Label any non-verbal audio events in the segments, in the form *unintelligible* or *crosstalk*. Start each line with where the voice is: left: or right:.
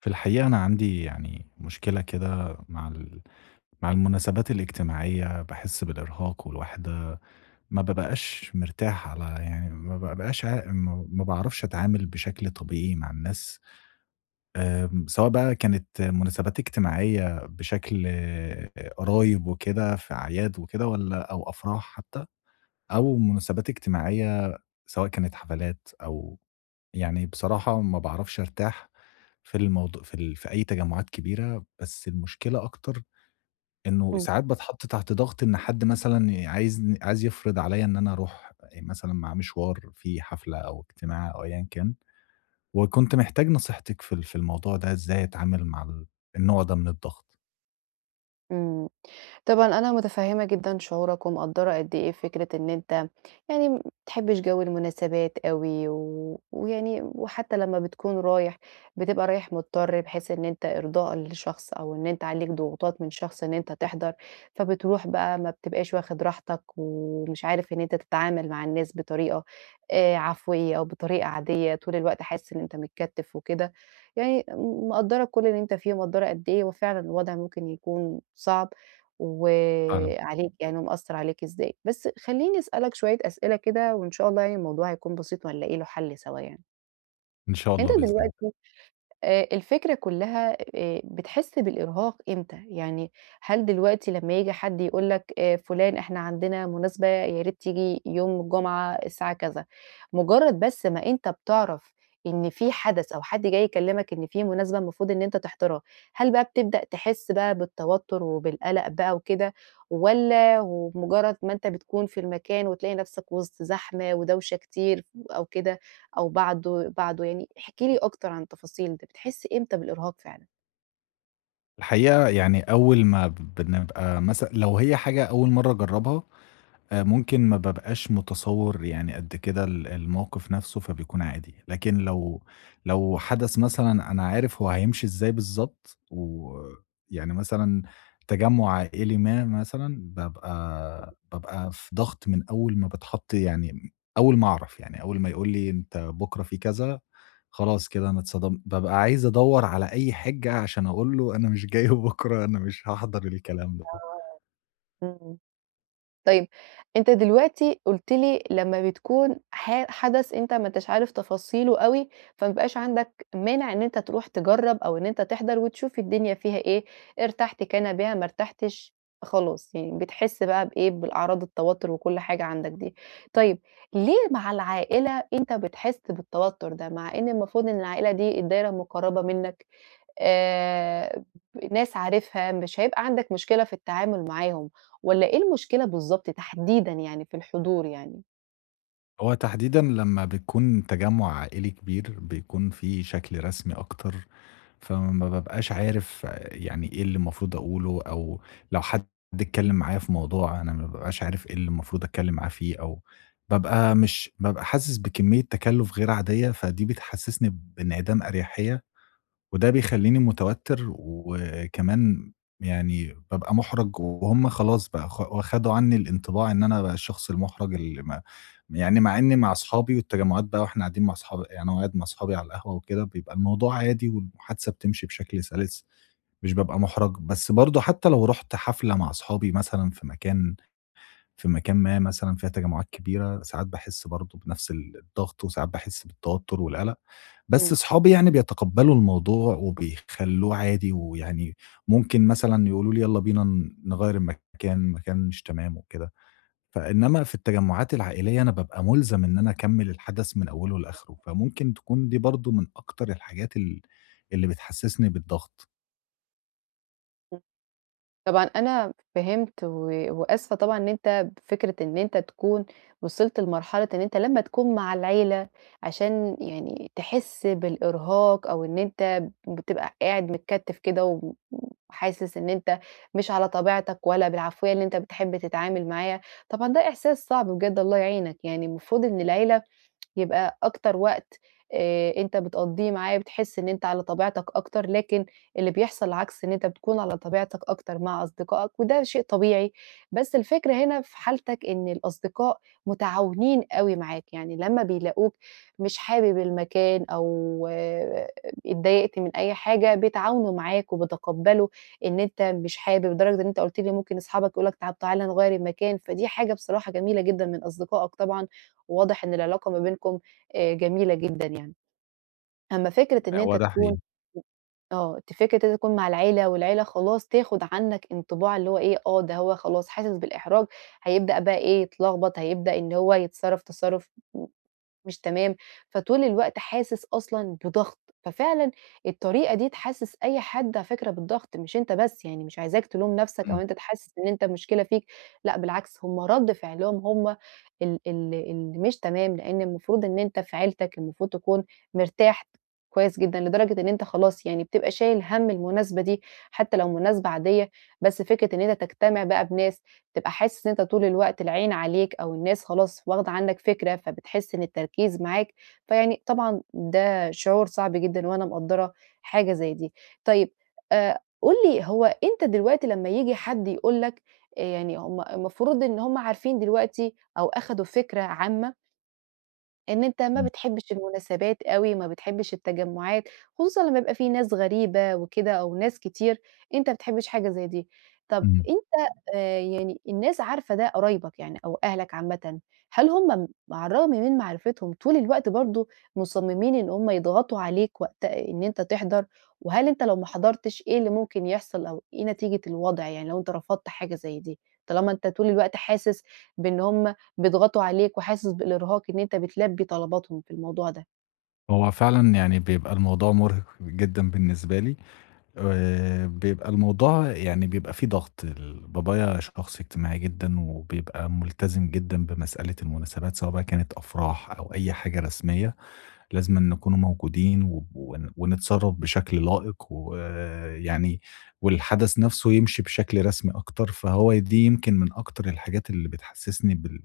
left: في الحقيقة أنا عندي يعني مشكلة كده مع ال مع المُناسبات الاجتماعية؛ باحِسّ بالإرهاق والوحدة، ما بابقاش مرتاح على يعني ما بابقاش عا م ما باعرفش أتعامل بشكل طبيعي مع الناس، آمم سواء بقى كانت مُناسبات اجتماعية بشكل قرايب وكده، في أعياد وكده، والّا أو أفراح حتى، أو مُناسبات اجتماعية سواء كانت حفلات أو يعني بصراحة ما باعرفش أرتاح في الموضوع في ال في أي تجمُعات كبيرة، بس المشكلة أكتر إنه
right: إمم.
left: ساعات باتحط تحت ضغط إن حد مثلًا عايزن عايز يفرض عليّا إن أنا أروح مثلًا معاه مشوار، فيه حفلة أو اجتماع أو أيًّا كان، وكنت محتاج نصيحتِك في ال في الموضوع ده، إزاي أتعامل مع ال النوع ده من الضغط؟
right: إمم. طبعًا أنا مُتفهمة جدًا شُعورك، ومقدَّرة قد إيه فكرة إن أنت يعني ما بتحبش جو المناسبات أوي، و ويعني وحتى لمّا بتكون رايح بتبقى رايح مضطر، بحيث إن أنت إرضاءً لشخص، أو إن أنت عليك ضغوطات من شخص إن أنت تحضر، فبتروح بقى ما بتبقاش واخد راحتك، ومش عارف إن أنت تتعامل مع الناس بطريقة آآ عفويَّة أو بطريقة عادية، طول الوقت حاسس إن أنت متكتِّف وكده. يعني م مقدَّرة كُلّ اللي أنت فيه، ومقدَّرة قد إيه هو فعلًا الوضع ممكن يكون صعب، و
left: فعلًا.
right: عليك يعني ومأثَّر عليك إزاي. بس خلّيني أسألك شوية أسئلة كده، وإن شاء الله يعني الموضوع هيكون بسيط، وهنلاقي له حَلّ سوا يعني.
left: إن شاء
right: أنت
left: الله بإذن الله.
right: دلوقتي آآ الفكرة كُلّها آآ بتحِس بالإرهاق إمتى، يعني هل دلوقتي لمّا ييجي حد يقول لك آآ فُلان إحنا عندنا مناسبة ياريت تيجي يوم الجمعة الساعة كذا، مُجرّد بس ما أنت بتعرف إن في حدث أو حد جاي يكلّمك إن في مناسبة المفروض إن أنت تحضرها، هل بقى بتبدأ تحِس بقى بالتوتُّر وبالقَلَق بقى وكده، والّا وبمُجرّد ما أنت بتكون في المكان وتلاقي نَفْسك وِسط زحمة ودوشة كتير أو كده أو بعد بعده يعني، احكِ لي أكتر عن التفاصيل دي، بتحِس إمتى بالإرهاق فعلًا؟
left: الحقيقة يعني أول ما بنبقى مثلًا لو هي حاجة أول مرّة أجرّبها، آآ ممكن ما بابقاش متصوِّر يعني قد كده ال المَوقف نَفْسه فبيكون عادي، لكن لو لو حدث مثلًا أنا عارف هو هيمشي إزاي بالضبط ويعني مثلًا تجمُّع عائلي ما مثلًا، بابقى بابقى في ضغط من أول ما باتحَط يعني م أول ما أعرف. يعني أول ما يقول لي أنت بُكرة في كذا، خلاص كده أنا اتصدمت، بابقى عايز أدوّر على أي حِجّة عشان أقول له أنا مش جاي بُكره، أنا مش هاحضر الكلام ده.
right: آه. إمم. طيب، أنت دلوقتي قُلت لي لمّا بتكون ح حدث أنت ما أنتاش عارف تفاصيله أوي، فما بيبقاش عندك مانع إن أنت تروح تجرّب أو إن أنت تحضر وتشوف الدنيا فيها إيه، ارتحت كان بها، ما ارتحتش خلاص. يعني بتحِس بقى بإيه، بالأعراض التوتُّر وكل حاجة عندك دي. طيب، ليه مع العائلة أنت بتحِس بالتوتُّر ده، مع إن المفروض إن العائلة دي الدايرة المُقرّبة منّك، آآ ب ناس عارفها مش هيبقى عندك مشكلة في التعامل معاهم، والّا إيه المشكلة بالضبط تحديدًا يعني في الحضور يعني؟
left: هو تحديدًا لمّا بتكون تَجمُّع عائلي كبير، بيكون في شكل رسمي أكتر، فما بابقاش عارف يعني إيه اللي المفروض أقوله، أو لو حد اتكلّم معايا في موضوع، أنا ما بابقاش عارف إيه اللي المفروض أتكلّم معاه فيه، أو بابقى مش بابقى حاسِس بكمية تَكَلُّف غير عاديّة، فدي بتحسِّسني بانعدام أريحيّة، وده بيخلّيني مُتوتِّر و وكمان يعني بابقى مُحرَج، وهُم خلاص بقى خ خدوا عنّي الإنطباع إن أنا بقى الشخص المُحرَج اللي ما يعني مع إنّي مع أصحابي، والتجمعات بقى وإحنا قاعدين مع اصحاب يعني قاعد مع أصحابي على القهوة وكده، بيبقى الموضوع عادي والمُحادثة بتمشي بشكل سَلِس، مش بابقى مُحرَج. بس برضو حتّى لو رُحت حفلة مع أصحابي مثلًا في مكان في مكان ما مثلًا فيها تجمعات كبيرة، ساعات باحِسّ برضو بنفس ال الضغط، وساعات باحِسّ بالتوتّر والقلق. بس
right: امم.
left: أصحابي يعني بيتقبلوا الموضوع، وبيخلّوه عادي، ويعني ممكن مثلًا يقولوا لي: "يالّا بينا ن نغيَّر المكان، مكان مش تمام." وكده، فإنما في التَّجمُّعات العائليّة أنا بابقى مُلزم إن أنا أكمِل الحدث من أوله لآخره،
right: *unintelligible*
left: فممكن تكون دي برضو من أكتر الحاجات ال اللي بتحسِّسني بالضغط.
right: امم. طبعًا أنا فهمت، و وآسفة طبعًا، إن أنتَ بفكرة إن أنتَ تكون وصلت لمرحلة إن أنتَ لمّا تكون مع العيلة، عشان يعني تحِس بالإرهاق، أو إن أنتَ بتبقى قاعد متكتِّف كده، و وحاسس إن أنتَ مش على طبيعتك، ولا بالعفوية اللي أنتَ بتحِب تتعامل معايا، طبعًا ده إحساس صعب بجد، الله يعينَك يعني. المفروض إن العيلة يبقى أكتر وقت آآ، أنتَ بتقضِيه معاه، بتحس إن أنتَ على طبيعتك أكتر. لكن اللي بيحصل العكس، إن أنتَ بتكون على طبيعتك أكتر مع أصدقائك، وده شيء طبيعي. بس الفكرة هنا، في حالتك إن الأصدقاء متعاونين أوي معاك يعني، لمّا بيلاقوك مش حابب المكان أو اتضايقت من أي حاجة، بيتعاونوا معاك وبيتقبَّلوا إن أنتَ مش حابب، لدرجة إن أنتَ قُلت لي ممكن أصحابك يقولوا لك: "طب تعالَ نغيِّر المكان." فدي حاجة بصراحة جميلة جدًا من أصدقائك طبعًا، وواضِح إن العلاقة ما بينكم آآ، جميلة جدًا يعني. أمَّا فكرة
left: آه،
right: إن أنتَ
left: هو ده
right: تكون
left: حقيقي.
right: آه، دي فكرة إن أنتَ تكون مع العيلة، والعيلة خلاص تاخُد عنك انطباع اللي هو إيه، آه، ده هو خلاص، حاسس بالإحراج، هيبدأ بقى إيه، يتلغبط، هيبدأ إن هو يتصرَّف تصرُّف م مش تمام، فطول الوقت حاسس أصلًا بضغط. ففعلًا الطريقة دي تحسس أي حد على فكرة بالضغط، مش أنتَ بس يعني، مش عايزاك تلوم نفسك، أو
left: إمم.
right: أنتَ تحس إن أنتَ المشكلة فيك. لأ، بالعكس، هُم رد فعلهم هُم ال ال اللي مش تمام. لأن المفروض إن أنتَ في عيلتك، المفروض تكون مرتاح كويِّس جدًا، لدرجة إن أنتَ خلاص يعني بتبقى شايِل هَمّ المناسبة دي، حتى لو مناسبة عادية. بس فكرة إن أنتَ تجتمَع بقى بناس، تبقى حاسس إن أنتَ طول الوقت العين عليك، أو الناس خلاص واخدة عنّك فكرة، فبتحس إن التركيز معاك. فيعني طبعًا ده شعور صعب جدًا وأنا مقدّرة حاجة زي دي. طيب أ قُل لي، هو أنتَ دلوقتي لمّا ييجي حد يقول لك آآ، يعني هُم المفروض إن هُم عارفين دلوقتي، أو أخدوا فكرة عامة إن أنتَ ما
left: إمم.
right: بتحبِّش المناسبات أوي، ما بتحبِّش التجمُّعات، خصوصًا لمّا يبقى في ناس غريبة وكده، أو ناس كتير، أنتَ ما بتحبِّش حاجة زي دي. طب
left: اهم.
right: أنتَ آآ، يعني الناس عارفة ده، قرايبَك يعني أو أهلَك عامةً، هل هُم على الرغَم من معرِفتهم، طول الوقت برضه مصمِّمين إن هُم يضغُطوا عليك وقت إن أنتَ تحضَر؟ وهل أنتَ لو ما حضَّرتِش، إيه اللي ممكن يحصَل، أو إيه نتيجة الوضع يعني، لو أنتَ رفَضت حاجة زي دي؟ طالما أنتَ طول الوقت حاسس بأن هُم بيضغطوا عليك، وحاسس بالإرهاق إن أنتَ بتلبِّي طلباتهم في الموضوع ده.
left: هو فعلًا يعني بيبقى الموضوع مُرهِق جدًا بالنسبة لي، آآ، بيبقى الموضوع يعني بيبقى في ضغط. ال بابايا شخص اجتماعي جدًا وبيبقى ملتزِم جدًا بمسألة المناسبات، سواء بقى كانت أفراح أو أي حاجة رسمية، لازِمًا نكونوا موجودين، ون ونتصرَّف بشكل لائِق، ويعني والحدَث نفسه يمشي بشكل رسمي أكتر. فهو دي يمكن من أكتر الحاجات اللي بتحسّسني بال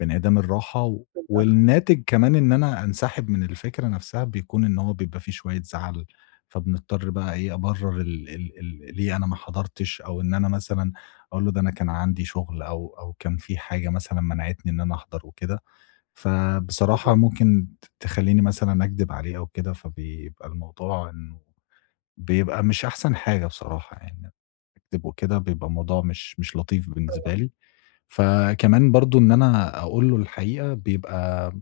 left: بانعدام الراحة.
right: بالضغط.
left: والناتِج كمان إن أنا أنسحب من الفكرة نفسها، بيكون إن هو بيبقى في شوية زعَل، فبنضطَر بقى إيه، أبرِّر ال ال ال ليه أنا ما حضرتِش، أو إن أنا مثلًا أقول له: "ده أنا كان عندي شغل." أو أو كان في حاجة مثلًا منعَتني إن أنا أحضر وكده. فبصراحة
right: تمام.
left: ممكن ت تخلِّيني مثلًا أكدب عليه أو كده، فبيبقى الموضوع إنه بيبقى مش أحسن حاجة بصراحة يعني، أكدب وكده، بيبقى الموضوع مش مش لطيف
right: طبعًا.
left: بالنسبة لي. فكمان برضه إن أنا أقول له الحقيقة، بيبقى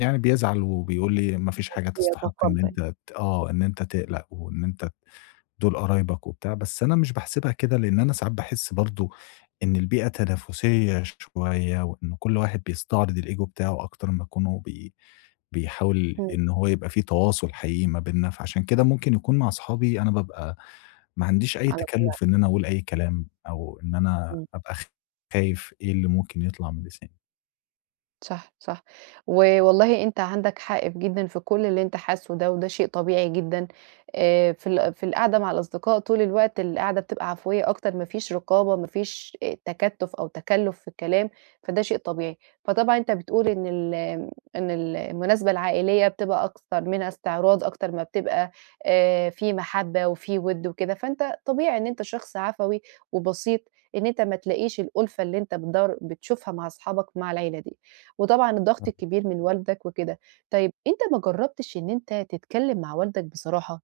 left: يعني بيزعَل وبيقول لي: "ما فيش حاجة تستحق إن
right: وبيتقبّل.
left: أنتَ ت" آه، "إن أنتَ تقلَق، وإن أنتَ ت دُول قرايبَك وبتاع." بس أنا مش باحسِبها كده، لإن أنا ساعات باحس برضه إن البيئة تنافِسية شوية، وإن كل واحد بيستعرض الego بتاعه، أكتر ما يكونوا بي بيحاول
right: اهم.
left: إن هو يبقى في تواصل حقيقي ما بيننا. فعشان كده ممكن يكون مع صحابي، أنا بابقى ما عنديش أي
right: على طبيعتك.
left: تكلُّف إن أنا أقول أي كلام، أو إن أنا
right: إمم.
left: أبقى خايِف إيه اللي ممكن يطلَع من لساني.
right: صح، صح، ووالله أنت عندك حق في جدًا في كلّ اللي أنت حاسُّه ده، وده شيء طبيعي جدًا آآ في ال في القعدة مع الأصدقاء طول الوقت، القعدة بتبقى عفوية أكتر، ما فيش رقابة، ما فيش إ تكتُّف أو تكلُّف في الكلام، فده شيء طبيعي. فطبعًا أنت بتقول إن ال آمم إن ال المناسبة العائلية بتبقى أكتر منها إستعراض، أكتر ما بتبقى آآ في مَحبَّة وفي وِد وكده، فأنت طبيعي إن أنت شخص عفوي وبسيط إن أنت ما تلاقيش الأُلفة اللي أنت بتدوَّر بتشوفها مع أصحابك مع العيلة دي، وطبعًا الضغط
left: إمم.
right: الكبير من والدك وكده. طيّب أنت ما جرّبتش إن أنت تتكلّم مع والدك بصراحة.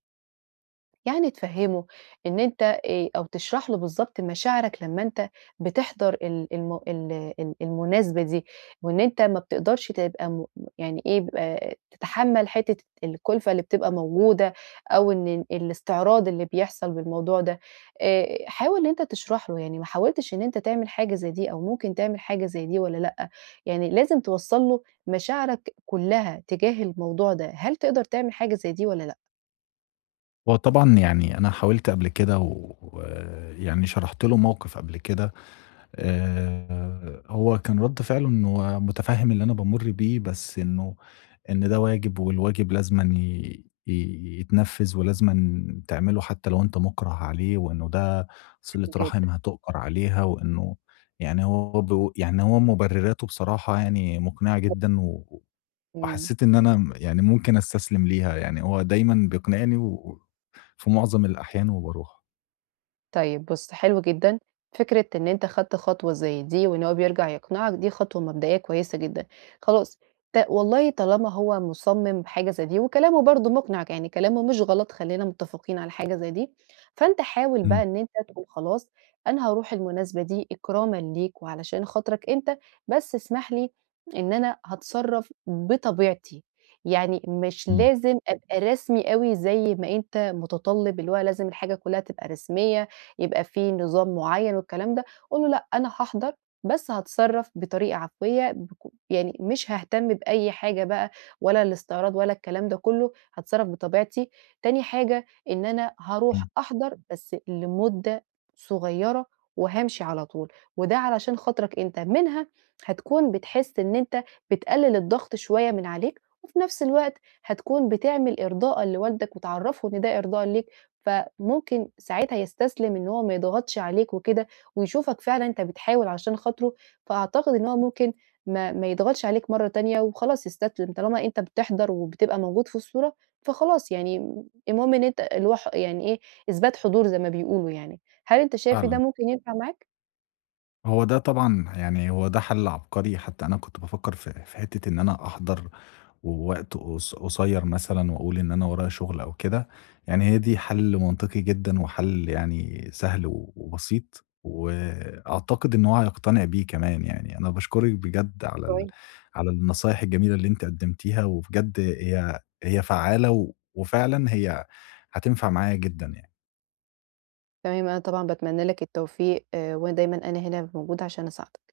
right: يعني تفهِّمُه إن أنت آآ، أو تشرَح له بالضبط مشاعرك لمّا أنت بتحضَر ال الم ال ال المناسبة دي، وإن أنت ما بتقدَرش تبقى مم يعني إيه ب تتحمل حتّة الكُلفَة اللي بتبقى موجودة، أو إن ال الإستعراض اللي بيحصَل بالموضوع ده آآ، حاول إن أنت تشرَحه. يعني ما حاولتش إن أنت تعمل حاجة زي دي، أو ممكن تعمل حاجة زي دي والّا لأ؟ يعني لازم توصَّل له مشاعرك كلّها تجاه الموضوع ده. هل تقدَر تعمل حاجة زي دي والّا لأ؟
left: هو طبعًا يعني أنا حاولت قبل كده ويعني شرَحت له موقِف قبل كده آآ، هو كان رَد فِعله إنّه متفهِّم اللي أنا بامُرّ بيه بس إنه، إن "ده واجب والواجب لازمًا ي ي يتنفّذ ولازمًا تعمله حتى لو أنت مُكرَه عليه، وإنه ده صِلة
right: حلو جدًا.
left: رَحم هتؤجر عليها وإنه" يعني هو برضه يعني هو مُبرِراته بصراحة يعني مُقنعة
right: *unintelligible*
left: جدًا، و
right: إمم.
left: وحسّيت إن أنا م يعني ممكن استسلِم ليها، يعني هو دايمًا بيقنِعني و في مُعظم الأحيان وبارُوح.
right: طيب بُصّ، حلو جدًا، فكرة إن أنت خدت خطوة زي دي وإن هو بيرجَع يقنِعك دي خطوة مبدئيّة كويّسة جدًا، خلاص ت والله طالما هو مُصمِّم بحاجة زي دي وكلامه برضه مُقنِع ك يعني كلامه مش غلط خلّينا مُتفقين على حاجة زي دي، فأنت حاول بقى
left: إمم.
right: إن أنت تقول: "خلاص أنا هارُوح المناسبة دي إكرامّا ليك وعلشان خاطرك أنت، بس اسمح لي إن أنا هاتصرّف بطبيعتي، يعني مش
left: إمم.
right: لازم أبقى رسمي أوي زي ما أنت مُتطلِّب، اللي هو لازم الحاجة كلّها تبقى رسميّة يبقى في نظام معيّن والكلام ده." قُل له: "لأ، أنا هاحضَر بس هاتصرَّف بطريقة عفوية بك يعني مش هاهتم بأي حاجة بقى ولا الإستعراض ولا الكلام ده كلّه، هاتصرّف بطبيعتي، تاني حاجة إن أنا هارُوح
left: إمم.
right: أحضَر بس لمدة صغيّرة وهامشي على طول، وده علشان خاطرك أنت." منها هتكون بتحس إن أنت بتقلّل الضغط شوية من عليك، وفي نفس الوقت هتكون بتعمل إرضاءً لوالدك وتعرّفه إن ده إرضاءً ليك فممكن ساعتها يستسلم إن هو ما يضغَطش عليك وكده، ويشوفك فعلًا أنت بتحاول عشان خاطره، فأعتقد إن هو ممكن ما ما يضغَطش عليك مرّة تانية وخلاص يستسلِم، طالما أنت بتحضر وبتبقى موجود في الصورة فخلاص يعني المهم إن أنت الهو ح يعني إيه إثبات حضور زي ما بيقولوا يعني. هل أنت شايف إن
left: فعلًا.
right: ده ممكن ينفَع معاك؟
left: هو ده طبعًا ه يعني هو ده حَل عبقري، حتى أنا كنت بافكّر في في حِتّة إن أنا أحضر و وقت قص قصيّر مثلًا وأقول إن أنا ورايا شُغل أو كده، يعني هي دي حل منطقي جدًا وحل يعني سهل و وبسيط، وأعتقد إن هو هيقتنع بيه كمان يعني. أنا باشكرِك بجد على ال
right: كويس.
left: على النصايح الجميلة اللي أنتِ قدمتيها، وبجد هي هي فعّالة وفعلًا هي هتنفع معايا جدًا يعني.
right: تمام، أنا طبعًا باتمنى لك التوفيق، وأنا دايمًا أنا هنا موجودة عشان أساعدك.